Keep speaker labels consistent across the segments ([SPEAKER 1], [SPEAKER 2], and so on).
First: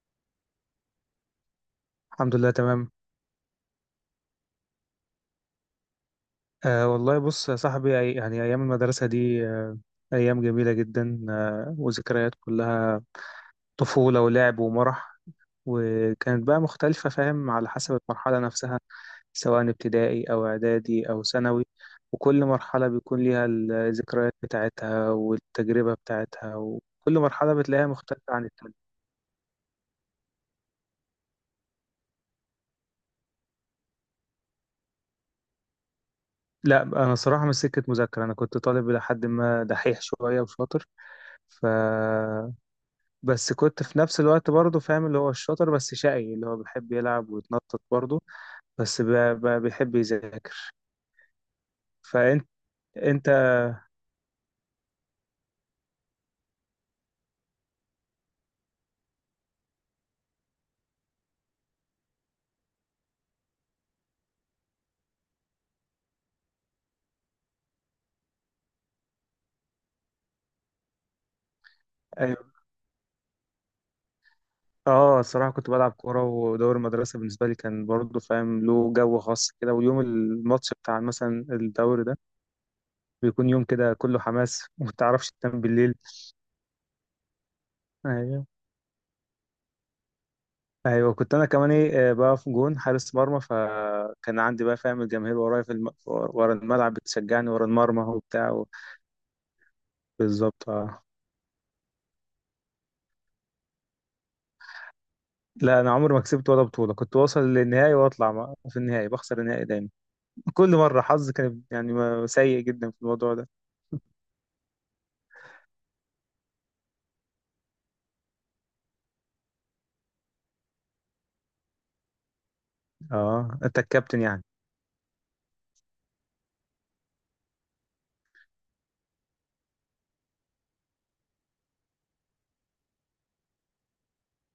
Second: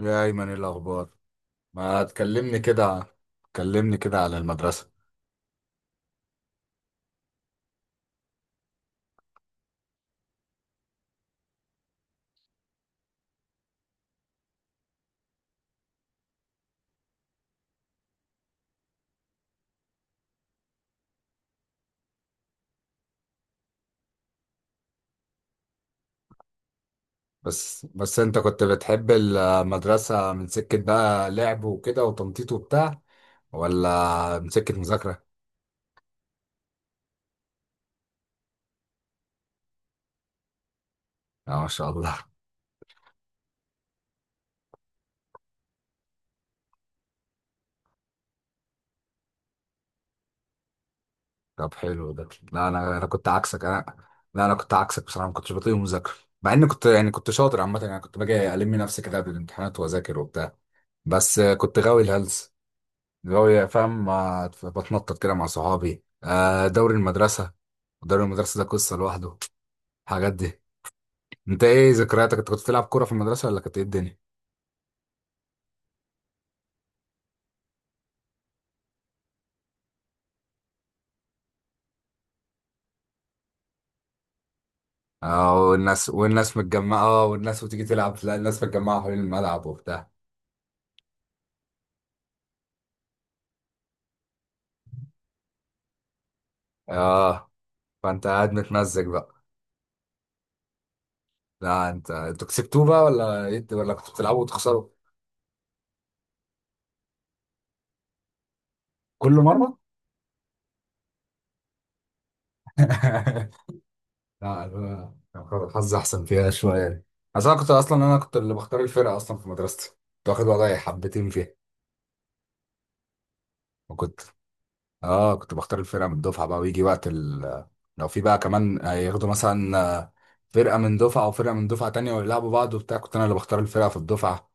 [SPEAKER 1] يا أيمن إيه الأخبار؟ ما
[SPEAKER 2] الحمد لله
[SPEAKER 1] تكلمني
[SPEAKER 2] تمام.
[SPEAKER 1] كده، تكلمني كده على المدرسة.
[SPEAKER 2] آه والله، بص يا صاحبي، يعني أيام المدرسة دي أيام جميلة جدا، وذكريات كلها طفولة ولعب ومرح. وكانت بقى مختلفة، فاهم، على حسب المرحلة نفسها، سواء ابتدائي أو إعدادي أو ثانوي. وكل مرحلة بيكون ليها الذكريات بتاعتها والتجربة بتاعتها، وكل مرحلة
[SPEAKER 1] بس
[SPEAKER 2] بتلاقيها
[SPEAKER 1] بس
[SPEAKER 2] مختلفة
[SPEAKER 1] أنت
[SPEAKER 2] عن
[SPEAKER 1] كنت
[SPEAKER 2] التانية.
[SPEAKER 1] بتحب المدرسة من سكة بقى لعب وكده وتنطيط وبتاع، ولا من سكة مذاكرة؟
[SPEAKER 2] لا، أنا صراحة مش سكة مذاكرة، أنا كنت طالب لحد ما، دحيح شوية وشاطر.
[SPEAKER 1] آه
[SPEAKER 2] ف
[SPEAKER 1] ما شاء الله.
[SPEAKER 2] بس كنت في نفس الوقت برضه فاهم، اللي هو الشاطر بس شقي، اللي هو بيحب يلعب ويتنطط برضه، بس بيحب يذاكر.
[SPEAKER 1] طب حلو ده.
[SPEAKER 2] فانت
[SPEAKER 1] لا أنا كنت
[SPEAKER 2] انت
[SPEAKER 1] عكسك. أنا لا أنا كنت عكسك بصراحة، ما كنتش بطيق مذاكرة. مع إني كنت يعني كنت شاطر عامة، يعني كنت باجي ألم نفسي كده قبل الامتحانات وأذاكر وبتاع، بس كنت غاوي الهلس. اللي هو يا فاهم بتنطط كده مع صحابي آه، دوري المدرسة. دوري المدرسة ده قصة لوحده. الحاجات دي، انت ايه ذكرياتك؟ انت
[SPEAKER 2] أيوة.
[SPEAKER 1] كنت بتلعب كورة في المدرسة ولا كانت ايه الدنيا؟
[SPEAKER 2] اه، الصراحه كنت بلعب كوره، ودوري المدرسه بالنسبه لي كان برضه، فاهم، له جو خاص كده، ويوم الماتش بتاع مثلا الدوري ده بيكون يوم كده كله حماس، وما تعرفش
[SPEAKER 1] اه،
[SPEAKER 2] تنام بالليل.
[SPEAKER 1] والناس متجمعة. اه والناس وتيجي تلعب. لا
[SPEAKER 2] ايوه،
[SPEAKER 1] الناس متجمعة حوالين الملعب وبتاع.
[SPEAKER 2] ايوه، كنت انا كمان ايه، بقى في جون حارس مرمى، فكان عندي بقى، فاهم، الجماهير ورايا ورا الملعب بتشجعني
[SPEAKER 1] اه،
[SPEAKER 2] ورا المرمى
[SPEAKER 1] فانت قاعد
[SPEAKER 2] وبتاع.
[SPEAKER 1] متمزج بقى.
[SPEAKER 2] بالظبط اه.
[SPEAKER 1] لا انت، انتوا كسبتوه بقى ولا ايه، ولا كنتوا بتلعبوا وتخسروا؟
[SPEAKER 2] لا، انا عمري ما كسبت ولا بطوله، كنت واصل للنهائي واطلع في النهائي
[SPEAKER 1] كل
[SPEAKER 2] بخسر النهائي
[SPEAKER 1] مرة.
[SPEAKER 2] دايما. كل مره حظي كان، يعني، سيء جدا في الموضوع ده.
[SPEAKER 1] لا أنا كان حظي أحسن فيها شوية، عشان أنا كنت أصلا، أنا كنت اللي بختار الفرقة أصلا في مدرستي. كنت واخد وضعي حبتين فيها.
[SPEAKER 2] اه، انت
[SPEAKER 1] وكنت
[SPEAKER 2] الكابتن يعني.
[SPEAKER 1] آه، كنت بختار الفرقة من الدفعة بقى، لو في بقى كمان هياخدوا مثلا آه، فرقة من دفعة وفرقة من دفعة تانية ويلعبوا بعض وبتاع، كنت أنا اللي بختار الفرقة في الدفعة.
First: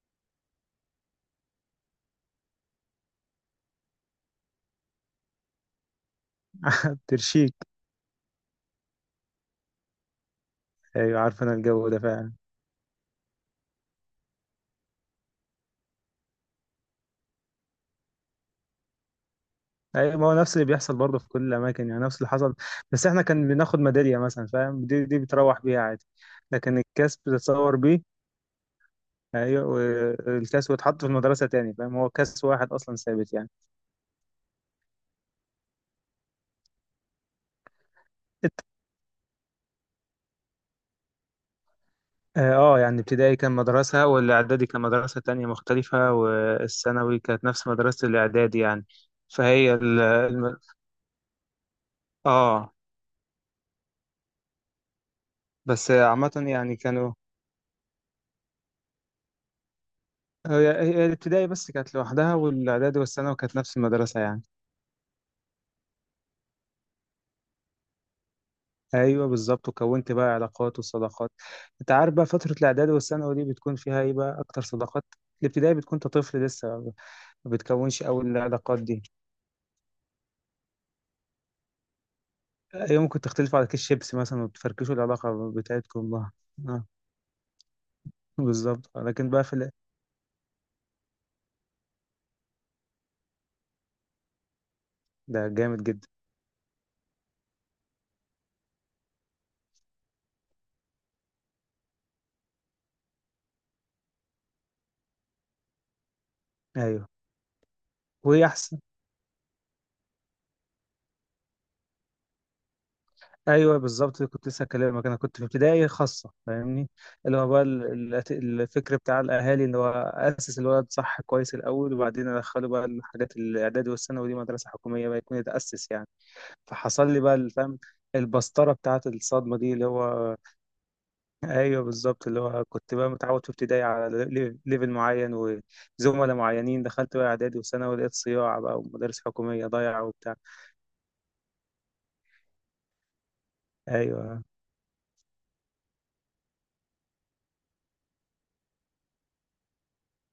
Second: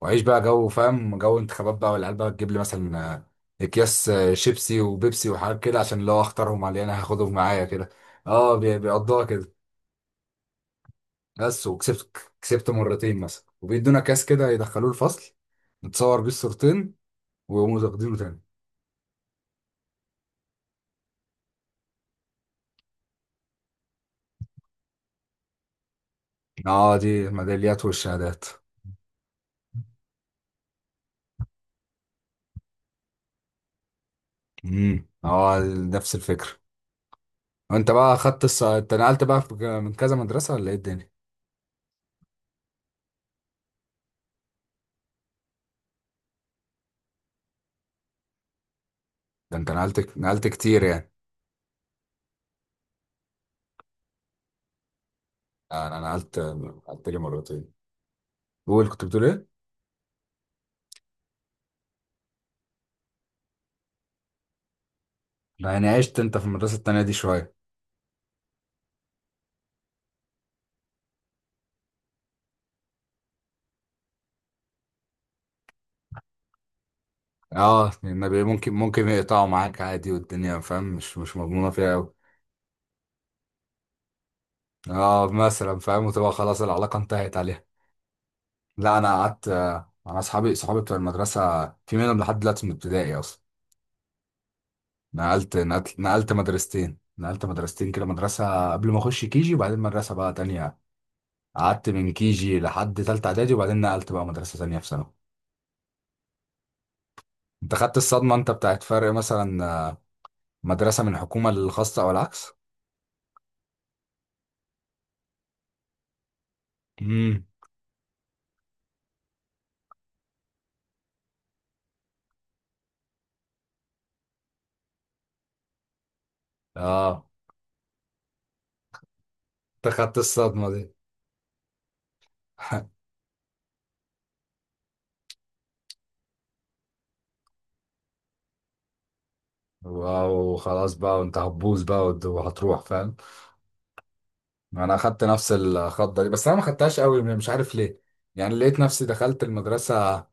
[SPEAKER 1] وأعيش بقى جو فاهم، جو انتخابات بقى، والعيال بقى تجيب لي مثلا آه، أكياس آه، شيبسي وبيبسي وحاجات كده، عشان لو أختارهم على اللي أنا هاخدهم
[SPEAKER 2] ترشيك.
[SPEAKER 1] معايا كده. آه بيقضوها كده.
[SPEAKER 2] ايوه، عارف انا
[SPEAKER 1] بس
[SPEAKER 2] الجو ده
[SPEAKER 1] وكسبت
[SPEAKER 2] فعلا.
[SPEAKER 1] كسبت مرتين مثلا، وبيدونا كاس كده يدخلوه الفصل، نتصور بيه الصورتين ويقوموا واخدينه تاني.
[SPEAKER 2] ايوه، ما هو نفس اللي بيحصل برضه في كل الاماكن، يعني نفس اللي حصل. بس احنا كان بناخد ميداليه مثلا، فاهم، دي بتروح بيها عادي، لكن
[SPEAKER 1] اه
[SPEAKER 2] الكاس
[SPEAKER 1] دي
[SPEAKER 2] بتتصور
[SPEAKER 1] الميداليات
[SPEAKER 2] بيه.
[SPEAKER 1] والشهادات.
[SPEAKER 2] ايوه، والكاس ويتحط في المدرسه تاني، فاهم، هو كاس واحد اصلا ثابت يعني.
[SPEAKER 1] اه نفس الفكرة. وانت بقى خدت انت من كذا مدرسة ولا ايه الدنيا؟
[SPEAKER 2] اه، يعني ابتدائي كان مدرسة، والاعدادي كان مدرسة تانية مختلفة، والثانوي كانت نفس مدرسة الاعدادي يعني،
[SPEAKER 1] ده انت
[SPEAKER 2] فهي
[SPEAKER 1] نقلت كتير يعني.
[SPEAKER 2] اه،
[SPEAKER 1] آه،
[SPEAKER 2] بس
[SPEAKER 1] انا نقلت
[SPEAKER 2] عامة يعني
[SPEAKER 1] نقلت
[SPEAKER 2] كانوا.
[SPEAKER 1] لي مرتين. قول، كنت بتقول ايه؟
[SPEAKER 2] هي الابتدائي بس كانت لوحدها، والاعدادي والثانوي كانت نفس المدرسة يعني.
[SPEAKER 1] يعني عشت انت في المدرسة التانية دي شوية.
[SPEAKER 2] ايوه بالظبط، وكونت بقى علاقات وصداقات. انت عارف بقى، فترة الاعدادي والثانوي دي بتكون فيها ايه بقى، اكتر صداقات. الابتدائي بتكون انت طفل لسه، ما
[SPEAKER 1] اه
[SPEAKER 2] بتكونش اول
[SPEAKER 1] النبي، ممكن
[SPEAKER 2] العلاقات دي.
[SPEAKER 1] ممكن يقطعوا معاك عادي، والدنيا فاهم، مش مضمونة فيها قوي.
[SPEAKER 2] يمكن تختلفوا على كيس شيبسي مثلا وتفركشوا
[SPEAKER 1] اه
[SPEAKER 2] العلاقة
[SPEAKER 1] مثلا فاهم،
[SPEAKER 2] بتاعتكم بقى.
[SPEAKER 1] وتبقى خلاص
[SPEAKER 2] آه.
[SPEAKER 1] العلاقة انتهت عليها.
[SPEAKER 2] بالظبط،
[SPEAKER 1] لا انا
[SPEAKER 2] لكن بقى
[SPEAKER 1] قعدت،
[SPEAKER 2] في ال-
[SPEAKER 1] انا صحابي بتوع المدرسه، في منهم لحد دلوقتي من ابتدائي اصلا.
[SPEAKER 2] ده
[SPEAKER 1] نقلت
[SPEAKER 2] جامد
[SPEAKER 1] نقلت
[SPEAKER 2] جدا.
[SPEAKER 1] نقلت مدرستين نقلت مدرستين كده، مدرسه قبل ما اخش كيجي، وبعدين مدرسه بقى تانية. قعدت من كيجي لحد تالتة اعدادي، وبعدين نقلت بقى مدرسه تانية في ثانوي.
[SPEAKER 2] ايوه،
[SPEAKER 1] انت خدت الصدمه
[SPEAKER 2] وهي
[SPEAKER 1] انت
[SPEAKER 2] احسن.
[SPEAKER 1] بتاعت فرق مثلا آه، مدرسه من حكومه للخاصه او العكس؟
[SPEAKER 2] ايوه بالظبط، كنت لسه هكلمك، انا كنت في ابتدائي خاصه، فاهمني؟ اللي
[SPEAKER 1] امم
[SPEAKER 2] هو بقى الفكر بتاع الاهالي، اللي هو اسس الولد صح كويس الاول، وبعدين ادخله بقى الحاجات، الاعدادي والثانوي دي مدرسه حكوميه بقى، يكون يتاسس يعني. فحصل لي
[SPEAKER 1] اه،
[SPEAKER 2] بقى الفهم، البسطره بتاعت الصدمه دي اللي
[SPEAKER 1] انت خدت
[SPEAKER 2] هو.
[SPEAKER 1] الصدمه دي.
[SPEAKER 2] ايوه بالظبط، اللي هو كنت بقى متعود في ابتدائي على ليفل معين، وزملاء معينين، دخلت بقى اعدادي وثانوي لقيت صياع بقى، ومدارس حكوميه ضايعه وبتاع.
[SPEAKER 1] واو خلاص بقى، وانت هتبوظ بقى وهتروح فاهم.
[SPEAKER 2] ايوه،
[SPEAKER 1] انا اخدت نفس الخضه دي، بس انا ما خدتهاش قوي، مش عارف ليه. يعني لقيت نفسي دخلت المدرسه،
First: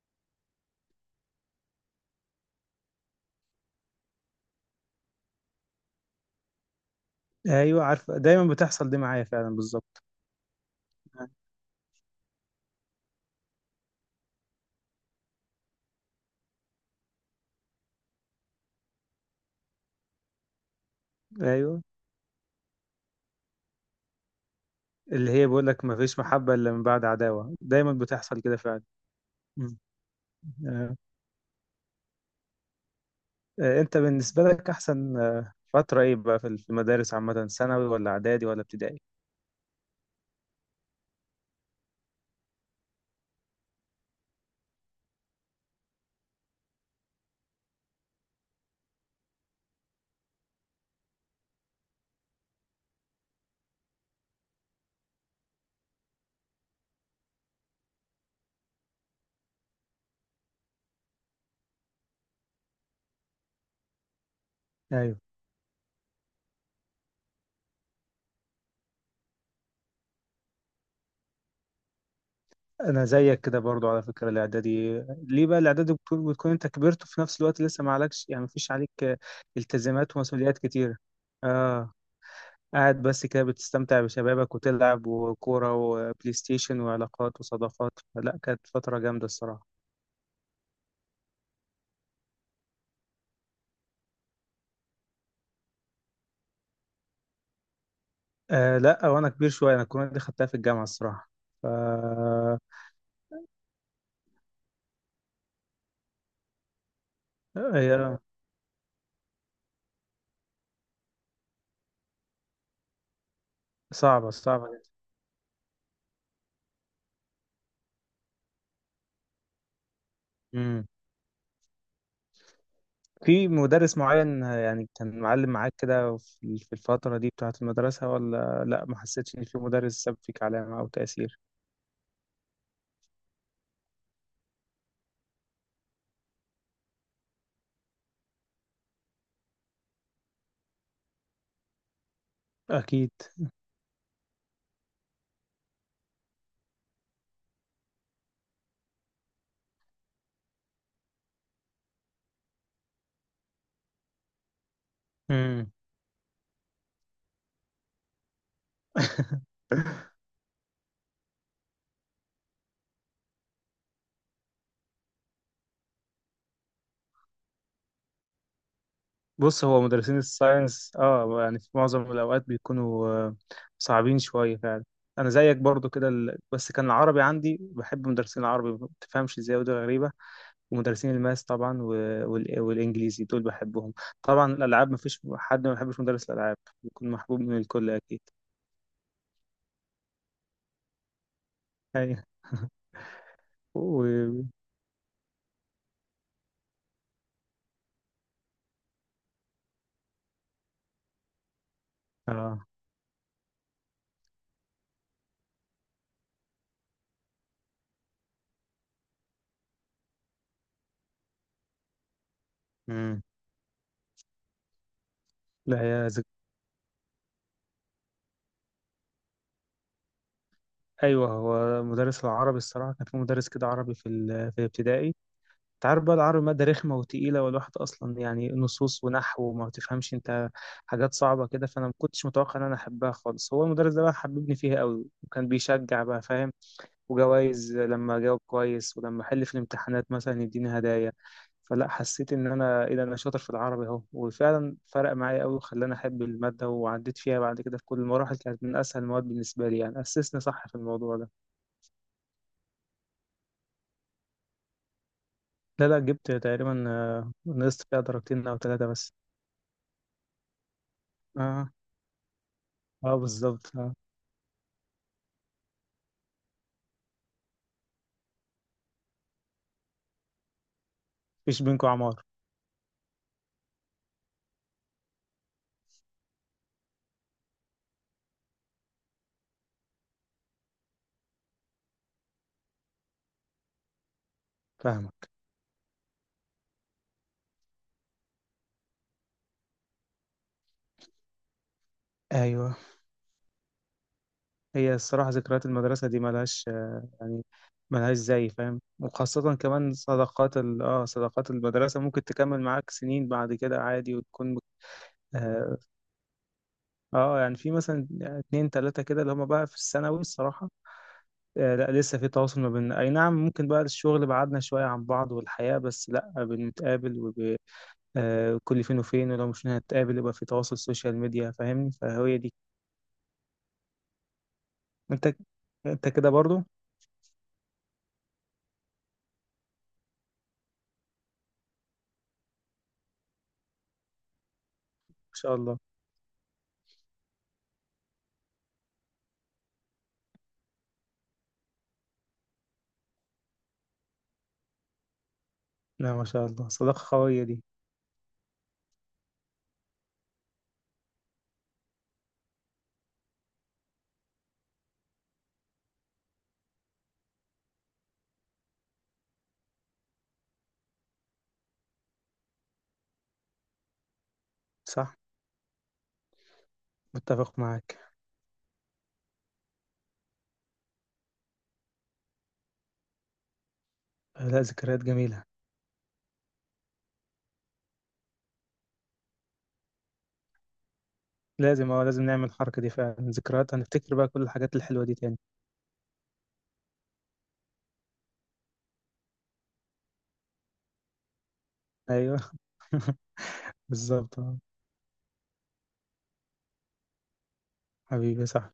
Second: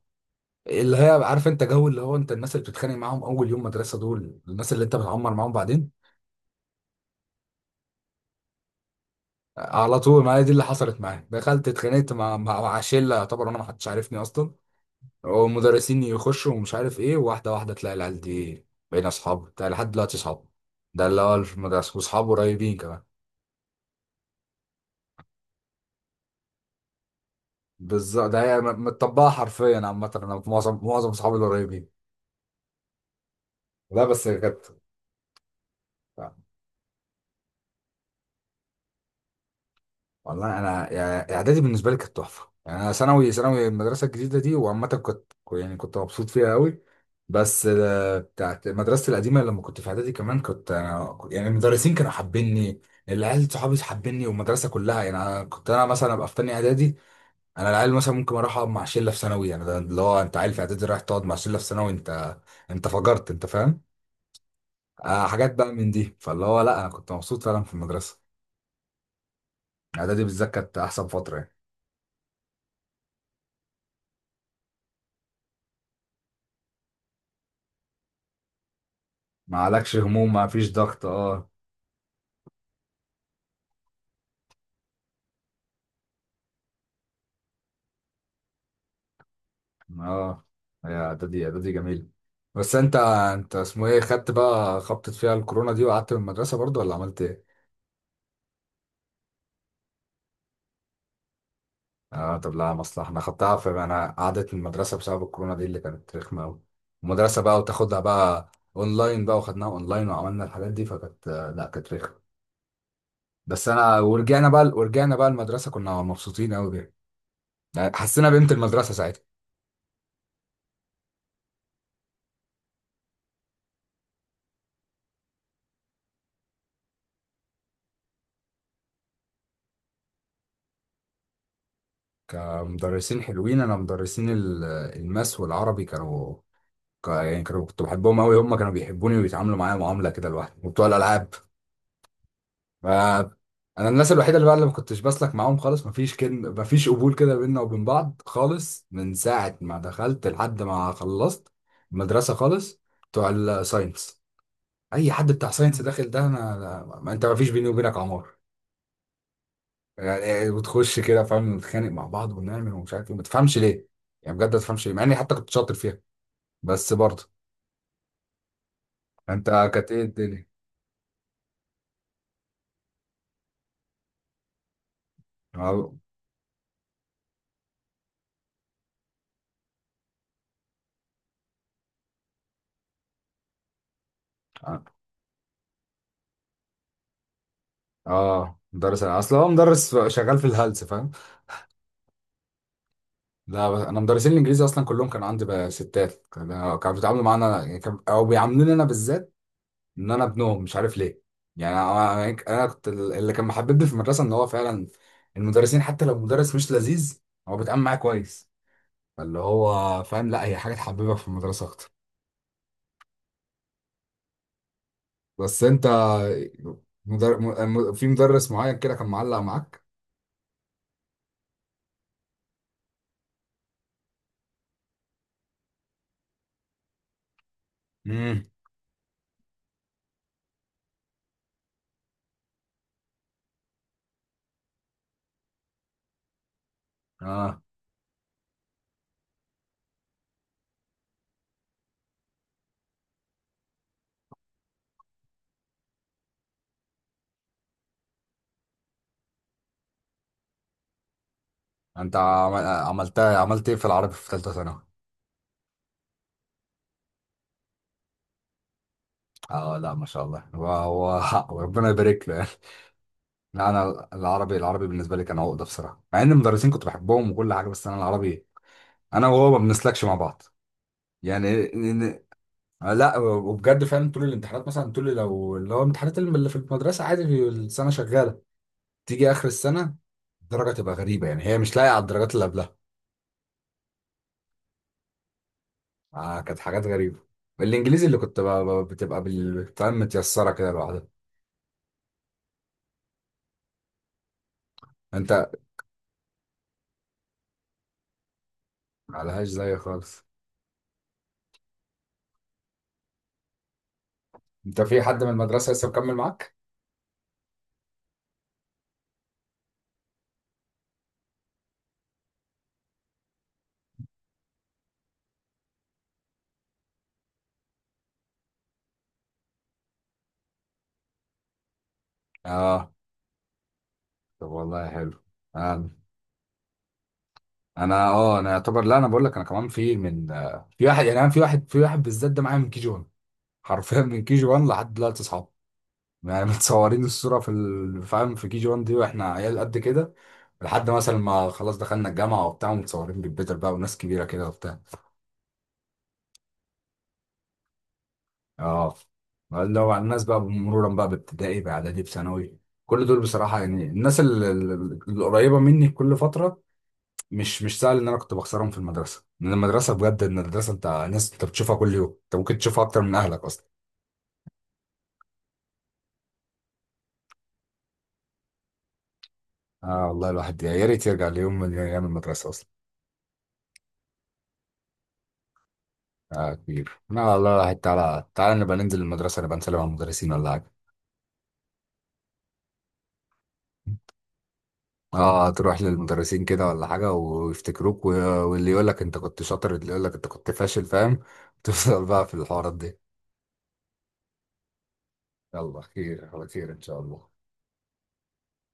[SPEAKER 1] اللي هي عارف انت جو، اللي هو انت الناس اللي بتتخانق معاهم اول يوم مدرسه، دول الناس اللي انت بتعمر معاهم بعدين.
[SPEAKER 2] ايوه، عارفه، دايما بتحصل دي معايا فعلا
[SPEAKER 1] على
[SPEAKER 2] بالظبط.
[SPEAKER 1] طول، ما هي دي اللي حصلت معايا. دخلت اتخانقت مع مع شله، يعتبر انا ما حدش عارفني اصلا، ومدرسين يخشوا ومش عارف ايه، واحده واحده تلاقي العيال دي بقينا اصحاب بتاع لحد دلوقتي اصحاب. ده اللي هو في
[SPEAKER 2] ايوه،
[SPEAKER 1] المدرسه، واصحابه قريبين كمان.
[SPEAKER 2] اللي هي بيقول لك، ما فيش محبه الا من بعد عداوه، دايما
[SPEAKER 1] بالظبط، ده
[SPEAKER 2] بتحصل كده
[SPEAKER 1] هي
[SPEAKER 2] فعلا.
[SPEAKER 1] مطبقه حرفيا.
[SPEAKER 2] مم.
[SPEAKER 1] عامه انا معظم
[SPEAKER 2] آه.
[SPEAKER 1] معظم اصحابي القريبين.
[SPEAKER 2] آه. انت
[SPEAKER 1] لا بس
[SPEAKER 2] بالنسبه
[SPEAKER 1] كانت،
[SPEAKER 2] لك احسن فتره ايه
[SPEAKER 1] لا،
[SPEAKER 2] بقى في المدارس عامه، ثانوي ولا اعدادي ولا ابتدائي؟
[SPEAKER 1] والله انا يعني اعدادي بالنسبه لي كانت تحفه يعني. انا ثانوي المدرسه الجديده دي وعامه كنت يعني كنت مبسوط فيها قوي. بس آه، بتاعت مدرستي القديمه لما كنت في اعدادي كمان، كنت انا يعني المدرسين كانوا حابيني، العيال صحابي حابيني، والمدرسه كلها يعني. انا كنت انا مثلا ابقى في تاني اعدادي، انا العيال مثلا ممكن اروح اقعد مع شله في ثانوي. يعني ده اللي هو انت عيل في اعدادي رايح تقعد مع شله في ثانوي، انت انت فجرت انت فاهم.
[SPEAKER 2] ايوه،
[SPEAKER 1] آه، حاجات بقى من دي، فاللي هو لا انا كنت مبسوط فعلا في المدرسه. اعدادي بالذات كانت احسن فتره يعني.
[SPEAKER 2] انا زيك كده برضو، على فكره الاعدادي، ليه بقى؟ الاعدادي بتكون انت كبرت، وفي نفس الوقت لسه ما عليكش، يعني ما فيش عليك
[SPEAKER 1] ما عليكش
[SPEAKER 2] التزامات
[SPEAKER 1] هموم، ما
[SPEAKER 2] ومسؤوليات
[SPEAKER 1] فيش
[SPEAKER 2] كتيره.
[SPEAKER 1] ضغط اه.
[SPEAKER 2] اه، قاعد بس كده بتستمتع بشبابك، وتلعب وكورة وبلاي ستيشن وعلاقات وصداقات، لا كانت فترة جامدة الصراحة.
[SPEAKER 1] اه يا اعدادي، اعدادي جميل. بس انت انت اسمه ايه، خدت بقى، خبطت فيها الكورونا دي وقعدت من المدرسه برضو، ولا عملت ايه؟
[SPEAKER 2] آه لا، وأنا كبير شوية، أنا الكورونا دي خدتها في الجامعة الصراحة. ف
[SPEAKER 1] اه طب
[SPEAKER 2] آه،
[SPEAKER 1] لا مصلحه، انا خدتها في، انا قعدت من المدرسه بسبب الكورونا دي اللي كانت رخمه قوي. المدرسه بقى
[SPEAKER 2] هي
[SPEAKER 1] وتاخدها بقى اونلاين بقى، وخدناها اونلاين وعملنا الحاجات دي، فكانت لا كانت رخمه. بس انا،
[SPEAKER 2] صعبة
[SPEAKER 1] ورجعنا بقى
[SPEAKER 2] صعبة جدا.
[SPEAKER 1] ورجعنا بقى المدرسه كنا مبسوطين قوي بيها. يعني حسينا بقيمه المدرسه ساعتها.
[SPEAKER 2] مم. في مدرس معين، يعني كان معلم معاك كده في الفترة دي بتاعة المدرسة، ولا لا، ما حسيتش إن في مدرس ساب فيك علامة أو تأثير؟
[SPEAKER 1] كمدرسين حلوين، انا مدرسين الماس والعربي كانوا يعني كنت بحبهم قوي، هم كانوا بيحبوني وبيتعاملوا معايا معامله كده لوحدي، وبتوع الالعاب. ف-
[SPEAKER 2] أكيد.
[SPEAKER 1] انا الناس الوحيده اللي بقى اللي ما كنتش بسلك معاهم خالص، مفيش كلمه، مفيش قبول كده بيننا وبين بعض خالص، من ساعه ما دخلت لحد ما خلصت المدرسه خالص، بتوع الساينس. اي حد بتاع
[SPEAKER 2] مم.
[SPEAKER 1] ساينس داخل ده، انا ما انت مفيش بيني وبينك عمار. يعني وتخش كده فاهم، نتخانق مع بعض ونعمل ومش عارف ايه، ما تفهمش ليه. يعني بجد ما تفهمش ليه، مع اني حتى كنت شاطر فيها، بس برضه.
[SPEAKER 2] بص،
[SPEAKER 1] انت
[SPEAKER 2] هو
[SPEAKER 1] كانت
[SPEAKER 2] مدرسين
[SPEAKER 1] ايه
[SPEAKER 2] الساينس يعني في معظم الأوقات بيكونوا صعبين شوية فعلا. أنا زيك برضو
[SPEAKER 1] الدنيا؟
[SPEAKER 2] كده بس كان العربي عندي، بحب مدرسين العربي، ما بتفهمش ازاي، ودي غريبة. ومدرسين الماس طبعا والإنجليزي دول بحبهم. طبعا الألعاب مفيش حد ما بيحبش مدرس الألعاب، بيكون محبوب من الكل أكيد.
[SPEAKER 1] اه مدرس، اصل هو مدرس شغال في الهلس فاهم.
[SPEAKER 2] أيوة
[SPEAKER 1] لا انا مدرسين
[SPEAKER 2] و...
[SPEAKER 1] الانجليزي اصلا كلهم كانوا عندي بقى ستات، كانوا بيتعاملوا معانا يعني او بيعاملوني انا بالذات ان انا ابنهم، مش عارف ليه. يعني انا،
[SPEAKER 2] آه.
[SPEAKER 1] كنت اللي كان محببني في المدرسه ان هو فعلا المدرسين حتى لو مدرس مش لذيذ، هو بيتعامل معايا كويس، فاللي هو فاهم، لا هي حاجه تحببك في المدرسه اكتر.
[SPEAKER 2] مم.
[SPEAKER 1] بس
[SPEAKER 2] لا
[SPEAKER 1] انت
[SPEAKER 2] يا زك...
[SPEAKER 1] مدر... في مدرس معين كده كان معلق معاك؟
[SPEAKER 2] أيوة، هو مدرس العربي الصراحة كان، في مدرس كده عربي في في الابتدائي. انت عارف بقى، العربي مادة رخمة وتقيلة، والواحد أصلا
[SPEAKER 1] امم
[SPEAKER 2] يعني نصوص ونحو، وما تفهمش أنت، حاجات صعبة كده، فأنا ما كنتش متوقع إن أنا أحبها خالص. هو المدرس ده بقى حببني فيها قوي، وكان بيشجع بقى فاهم،
[SPEAKER 1] اه.
[SPEAKER 2] وجوائز لما أجاوب كويس، ولما أحل في الامتحانات مثلا يديني هدايا. فلا، حسيت إن أنا، إيه ده، أنا شاطر في العربي أهو، وفعلا فرق معايا قوي، وخلاني أحب المادة، وعديت فيها بعد كده. في كل المراحل كانت من أسهل المواد بالنسبة لي، يعني أسسني صح في الموضوع ده.
[SPEAKER 1] انت عملت عملت ايه في العربي في ثالثه ثانوي؟
[SPEAKER 2] لا لا، جبت تقريبا، نقصت فيها درجتين أو ثلاثة بس.
[SPEAKER 1] اه لا ما شاء الله، هو حق،
[SPEAKER 2] آه.
[SPEAKER 1] ربنا يبارك له يعني.
[SPEAKER 2] اه
[SPEAKER 1] لا
[SPEAKER 2] بالظبط اه.
[SPEAKER 1] انا العربي، العربي بالنسبه لي كان عقده بصراحه، مع ان المدرسين كنت بحبهم وكل حاجه، بس انا العربي، انا وهو ما بنسلكش مع بعض
[SPEAKER 2] مفيش
[SPEAKER 1] يعني.
[SPEAKER 2] بينكم
[SPEAKER 1] ن- ن-
[SPEAKER 2] عمار.
[SPEAKER 1] لا وبجد فعلا طول الامتحانات مثلا، طول لو اللي هو امتحانات اللي في المدرسه عادي في السنه شغاله، تيجي اخر السنه الدرجه تبقى غريبه، يعني هي مش لايقه على الدرجات اللي قبلها.
[SPEAKER 2] فاهمك.
[SPEAKER 1] آه كانت حاجات غريبه. الانجليزي اللي كنت بتبقى متيسره كده لوحدها.
[SPEAKER 2] ايوه، هي الصراحه
[SPEAKER 1] انت،
[SPEAKER 2] ذكريات المدرسه دي ملهاش يعني ملهاش زي، فاهم،
[SPEAKER 1] ملهاش
[SPEAKER 2] وخاصه
[SPEAKER 1] زي
[SPEAKER 2] كمان
[SPEAKER 1] خالص.
[SPEAKER 2] صداقات ال... اه صداقات المدرسه، ممكن تكمل معاك سنين بعد كده عادي، وتكون.
[SPEAKER 1] انت في حد من المدرسة
[SPEAKER 2] اه،
[SPEAKER 1] لسه مكمل معاك؟
[SPEAKER 2] يعني في مثلا اتنين تلاته كده اللي هم بقى في الثانوي الصراحه. آه لا، لسه في تواصل ما بيننا، اي نعم، ممكن بقى الشغل بعدنا شويه عن بعض، والحياه، بس لا بنتقابل. آه، كل فين وفين، ولو مش هنتقابل يبقى في تواصل سوشيال ميديا، فاهمني؟ فهي دي.
[SPEAKER 1] اه طب والله حلو.
[SPEAKER 2] انت
[SPEAKER 1] انا
[SPEAKER 2] انت كده برضو، ما
[SPEAKER 1] انا اه انا يعتبر، لا انا بقول لك انا كمان في من آه، في واحد يعني. انا في واحد، في واحد بالذات ده معايا من كي جي 1، حرفيا من كي جي 1 لحد دلوقتي اصحاب.
[SPEAKER 2] شاء الله.
[SPEAKER 1] يعني متصورين الصورة فاهم، في كي جي 1 دي واحنا عيال قد كده، لحد مثلا ما خلاص دخلنا الجامعة وبتاع، ومتصورين بالبيتر بقى وناس كبيرة كده وبتاع.
[SPEAKER 2] لا، ما شاء الله، صداقة قوية دي.
[SPEAKER 1] اه لو على الناس بقى، مرورا بقى بابتدائي باعدادي بثانوي، كل دول بصراحه يعني، الناس القريبه مني كل فتره، مش سهل ان انا كنت بخسرهم في المدرسه، لان المدرسه بجد، ان المدرسه انت ناس انت بتشوفها كل يوم، انت ممكن تشوفها اكتر من اهلك اصلا.
[SPEAKER 2] صح، متفق معاك.
[SPEAKER 1] اه والله الواحد يا ريت يرجع ليوم من ايام المدرسه اصلا.
[SPEAKER 2] لا، ذكريات جميلة.
[SPEAKER 1] اه كبير، لا والله الواحد تعالى تعالى نبقى ننزل المدرسه، نبقى نسلم على المدرسين ولا حاجه.
[SPEAKER 2] لازم نعمل الحركة دي فعلا، ذكريات هنفتكر بقى كل الحاجات الحلوة دي تاني.
[SPEAKER 1] اه تروح للمدرسين كده ولا حاجة ويفتكروك واللي يقول لك انت كنت شاطر، اللي يقول لك انت كنت فاشل فاهم، تفضل بقى في
[SPEAKER 2] ايوه
[SPEAKER 1] الحوارات دي.
[SPEAKER 2] بالظبط اه.
[SPEAKER 1] يلا خير على خير ان شاء الله.
[SPEAKER 2] حبيبي صح.